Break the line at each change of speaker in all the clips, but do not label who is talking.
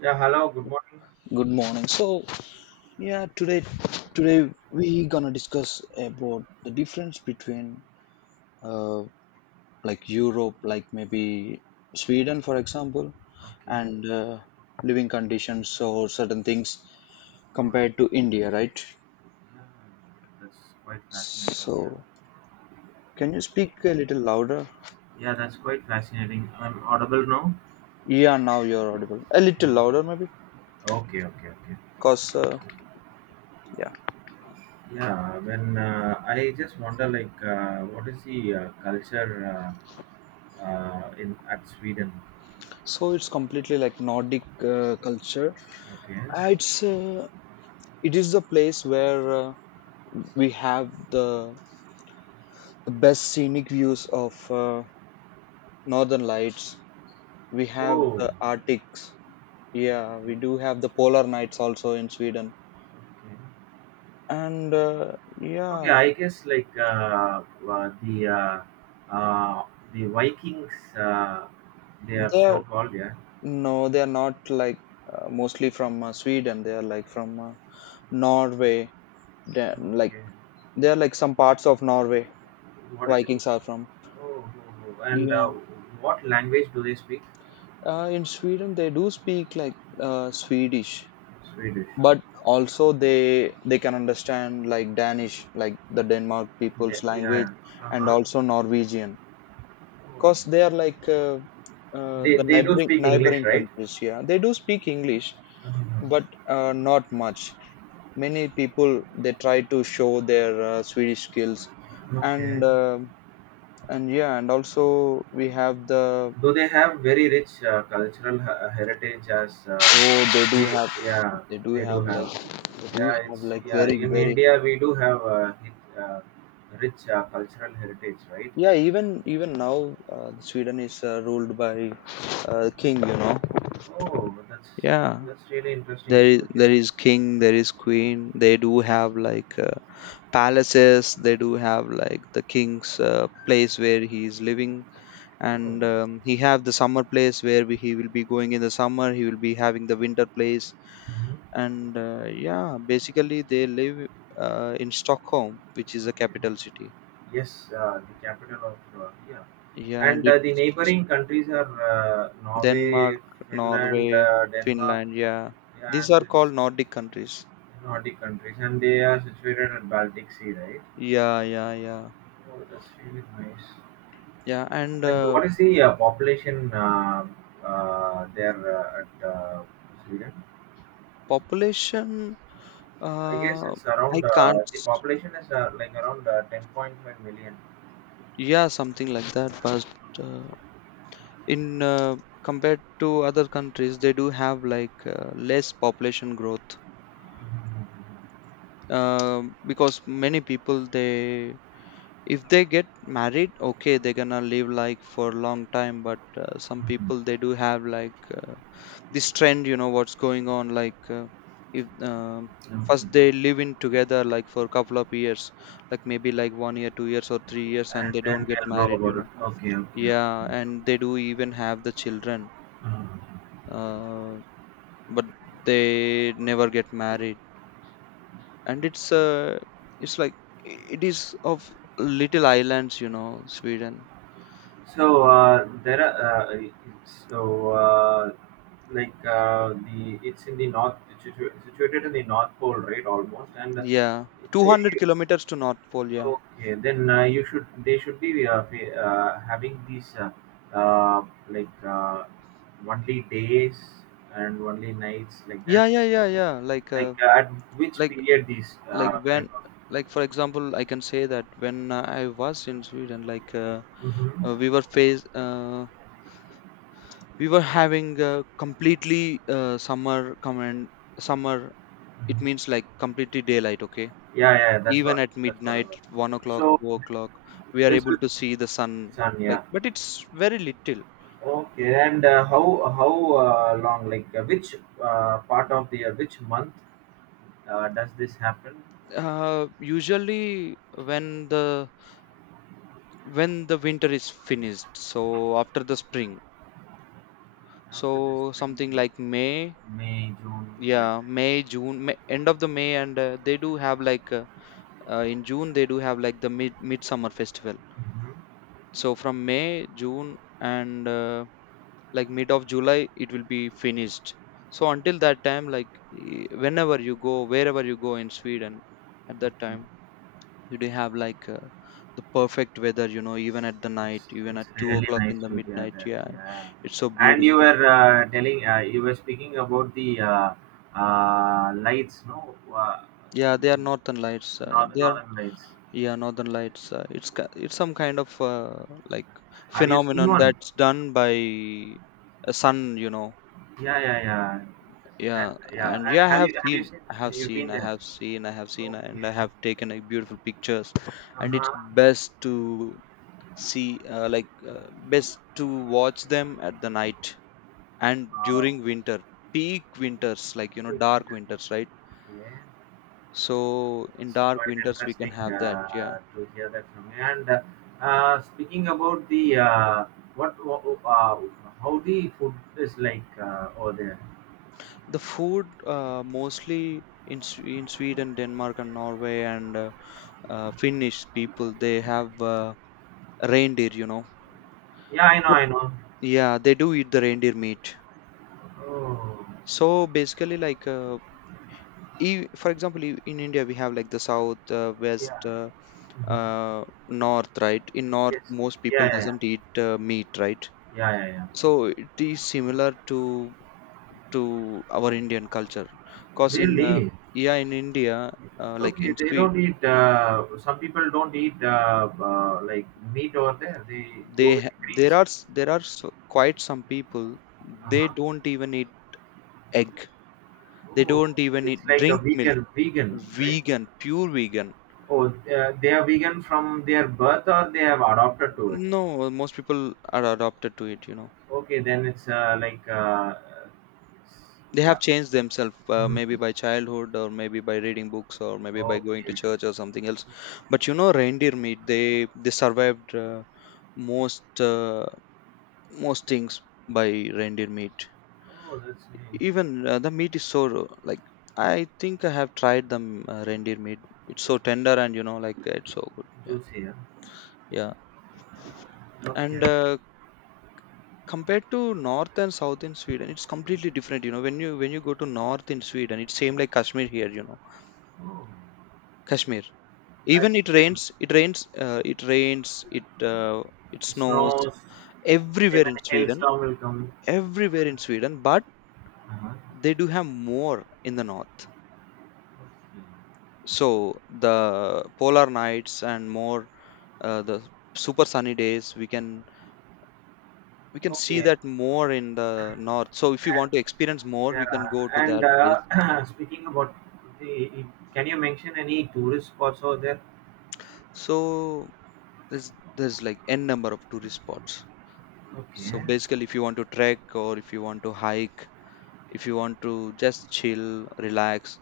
Yeah, hello, good morning.
Good morning. So, yeah, today we gonna discuss about the difference between uh, like Europe, like maybe Sweden, for example,
Okay.
and living conditions or certain things
Mhm.
compared to India, right?
Yeah, that's quite
So,
fascinating. Yeah.
can you speak a little louder?
Yeah, that's quite fascinating. I'm audible now.
Yeah, now you're audible. A little
Mm.
louder, maybe,
Okay, okay, okay.
cause yeah.
Yeah, yeah, when I just wonder, what is the culture in at Sweden?
So it's completely like Nordic culture.
Okay.
Uh, It's uh, it is the place where we have the best scenic views of northern lights. We have
Oh,
the Arctics. Yeah,
okay.
we do have the polar nights also in Sweden,
Okay.
and
Okay.
yeah.
I guess uh, the uh, uh, the Vikings. They are so
they're
called. Yeah.
No, they're not like mostly from Sweden. They're like from Norway. they're like
Okay.
they're like some parts of Norway.
What is it?
Vikings are from.
Oh, oh, oh. and
Yeah.
what language do they speak?
In Sweden they do speak like Swedish,
Swedish.
but also they can understand like Danish, like the Denmark
They,
people's language,
yeah, yeah.
and
Uh-huh.
also Norwegian, because they
Oh.
are like the
They do
neighboring
speak English,
neighboring
right?
countries. Yeah, they do speak English,
Uh,
but not much. Many people they try to show their Swedish skills. And
okay.
and yeah, and also we have the.
Though they have very rich cultural heritage as
Oh,
we, yeah,
they do
they do
have
have.
like they do
Yeah,
have like
yeah,
very
in
very.
India we do have rich cultural heritage, right?
Yeah, even now, Sweden is ruled by king. You know.
Oh,
Yeah,
that's really interesting
there is
to
there
hear.
is king, there is queen. They do have like palaces. They do have like the king's place where he is living,
Oh.
and he have the summer place where he will be going in the summer. He will be having the winter place,
Mhm.
and yeah, basically they live in Stockholm, which is the
Okay.
capital city.
Yes, the capital of, yeah,
Yeah, and
and
it.
uh, the neighboring countries are
Denmark,
Norway, Finland,
Norway,
Denmark,
Finland. Yeah,
yeah,
these
and
are
these
called Nordic countries.
Nordic countries, and they are situated at Baltic Sea, right?
Yeah, yeah, yeah,
Oh, that's really nice.
yeah. And
And what is the population there at Sweden?
population,
I guess
uh,
it's
I
around,
can't.
the population is like around 10.5 million.
Yeah, something like that. But uh, in compared to other countries, they do have like less population growth. Um because many people, they if they get married, okay, they're gonna live like for a long time. But some
Mhm,
people they do have like. uh, this trend, you know what's going on, like if, first they
mhm.
live in together like for a couple of years, like maybe like 1 year 2 years or 3 years,
Okay.
and
And
they
then
don't get
they'll go
married you
about it.
know
Okay, okay,
Yeah,
okay.
and they do even have the children,
Uh-huh.
uh, but they never get married, and it's like it is of little islands, you know, Sweden.
So there are so like the it's in the north, it's situated in the North Pole, right? Almost, and
Yeah, 200
you-
kilometers to North Pole. Yeah,
okay, then you should, they should be having these uh, like uh, only days and only nights like that.
yeah, yeah, yeah, yeah, like,
At which
like
period these
like
kind
when
of.
like, for example, I can say that when, I was in Sweden, like,
Mhm.
uh, we were face uh, we were having a completely summer come and summer. It means like completely daylight, okay,
Yeah, yeah, that's
even
what,
at
that's what I
midnight
was.
1 o'clock
So
2 o'clock. We are
this
able
is
to see the sun,
sun,
like,
yeah.
but it's very little.
Okay, and how how long? Which part of the year, which month does this happen?
Usually when the when the winter is finished, so after the spring,
After the
so
spring,
something like May.
May, June, like
Yeah,
that.
May, June, May, end of the May, and they do have like in June they do have like the midsummer festival.
Mhm.
So from May, June, and like mid of July, it will be finished. So until that time, like, whenever you go, wherever you go in Sweden, at that time
Okay,
you do have like the perfect weather. You know, even at the
it's
night, even
it's
at two
really
o'clock
nice
in the
to hear
midnight.
that.
Yeah,
Yeah,
it's so
and you
beautiful.
were telling, you were speaking about the lights, no,
Yeah, they are northern lights.
northern,
They are
northern lights.
Yeah, Northern Lights. It's it's some kind of like
Have you seen
phenomenon
one?
that's done by a sun.
Yeah, yeah, yeah, and
Yeah,
yeah,
and
and
yeah,
have you, have you seen? You've been
I
there.
have seen, I have seen, and
Okay.
I have taken a beautiful pictures. And it's
Uh-huh.
best to watch them at the night and
Uh,
during winter, peak winters, like,
Good, thank
dark
you.
winters, right?
Mentioned it. Okay.
So in
It's
dark
quite
winters we can
interesting
have that. Yeah.
to hear that from you. And speaking about the, what, what, how the food is like over there.
The food mostly in in Sweden, Denmark, and Norway, and Finnish people, they have reindeer. You know,
Yeah, I know,
but
I know.
yeah, they do eat the reindeer meat.
Oh,
So basically, like, for example, in India we have like the south, west,
yeah.
north, right? In north,
Yes.
most
Yeah,
people
yeah, yeah,
doesn't eat meat, right?
yeah, yeah, yeah.
So it is similar to our Indian culture, cause in
Really?
yeah, in India, like
Okay,
in
they
Sweden.
don't eat. Some people don't eat ,like meat over there. They go with the greens.
There are so, quite some people they
Uh-huh.
don't even eat egg. They
Oh,
don't even
it's
eat
like a
drink milk.
vegan, vegan, right?
Vegan, pure vegan.
Oh, they are vegan from their birth or they have adopted to it.
No, most people are adopted to it.
Okay, then it's s-
They
yeah.
have changed themselves, maybe
Mhm.
by childhood or maybe by reading books or maybe by going to
Okay.
church or something else. But, reindeer meat, they survived, most uh, most things by reindeer meat.
Oh, that's nice.
Even the meat is so like, I think I have tried the reindeer meat. It's so
It-
tender, and like, it's so good. Yeah,
juicy, yeah.
yeah.
Okay,
And
okay.
compared to north and south in Sweden, it's completely different. You know, when you go to north in Sweden, it's same like Kashmir here. You know,
Oh,
Kashmir. Even
that's
it
um,
rains, it rains, it rains, it it snows
snows.
everywhere
Even
in Sweden,
hailstorm will come.
everywhere in Sweden. But
Uh-huh.
they do have more in the north. So the polar nights and more, the super sunny days, we can see
Okay. Okay.
that more in the north. So if you want to experience more we can
Yeah.
go to
And
that place.
uh, speaking about the, can you mention any tourist spots over there?
So there's like n number of tourist spots. So
Okay.
basically if you want to trek or if you want to hike, if you want to just chill, relax,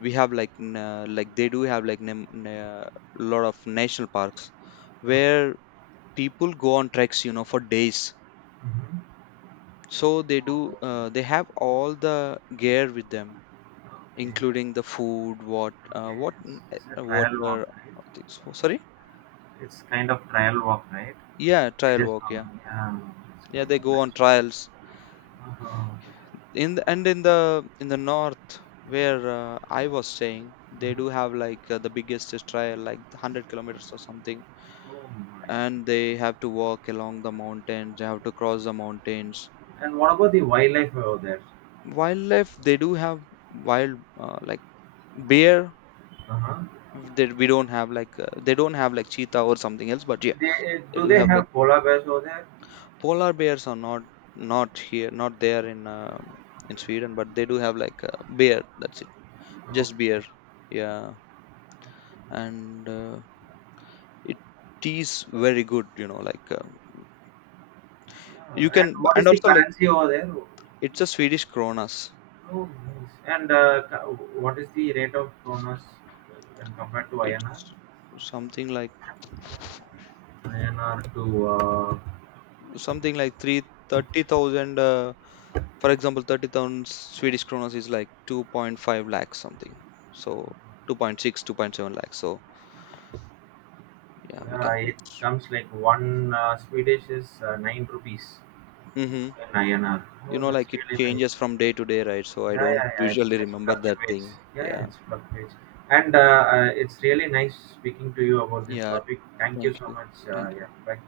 we have like n- like they do have like lot of national parks
Oh,
where people go on treks, for days.
mhm.
So
Oh,
they have all the gear with them,
okay.
including the food, what, uh,
Okay.
what, n- eh,
It's a trial
water.
walk, right?
Oh, sorry.
It's kind of trial walk, right?
Yeah,
It
trial
just
walk. Yeah,
yeah, it's
yeah,
good.
they go
Nice
on
to do.
trials.
Uh-huh.
And in the north where I was staying, they
Mhm.
do have like the biggest trial, like 100 kilometers or something,
Oh my.
and they have to walk along the mountains. They have to cross the mountains.
And what about the wildlife over there?
Wildlife, they do have wild, like, bear.
Uh-huh.
They don't have like cheetah or something else, but yeah,
They, eh,
they
do
do
they
have like
have polar bears over there?
polar bears are not here, not there, in Sweden, but they do have like a bear, that's it. Just beer,
Okay.
yeah, and it is very good. You
Yeah. And
can,
what
and
is the
also like,
currency over there?
it's a Swedish kronas.
Oh, nice. And what is the rate of kronos when compared to
It's
INR?
something like
INR to
something like three thirty thousand, for example, 30,000 Swedish kronas is like 2.5 lakhs, something. So 2.6, two point seven, 2.7 lakhs. So yeah, we can
yeah, it
just.
comes like one Swedish is nine rupees
Mhm.
in INR.
You
Oh,
know,
that's
like it
really nice.
changes from day to day, right? So I
Yeah,
don't
yeah, yeah.
usually
It
remember that
fluctuates.
thing.
Yeah, yeah,
Yeah.
it fluctuates. And it's really nice speaking to you about this
Yeah.
topic. Thank you
Thank
so
you.
much.
Thank
Yeah,
you.
bye.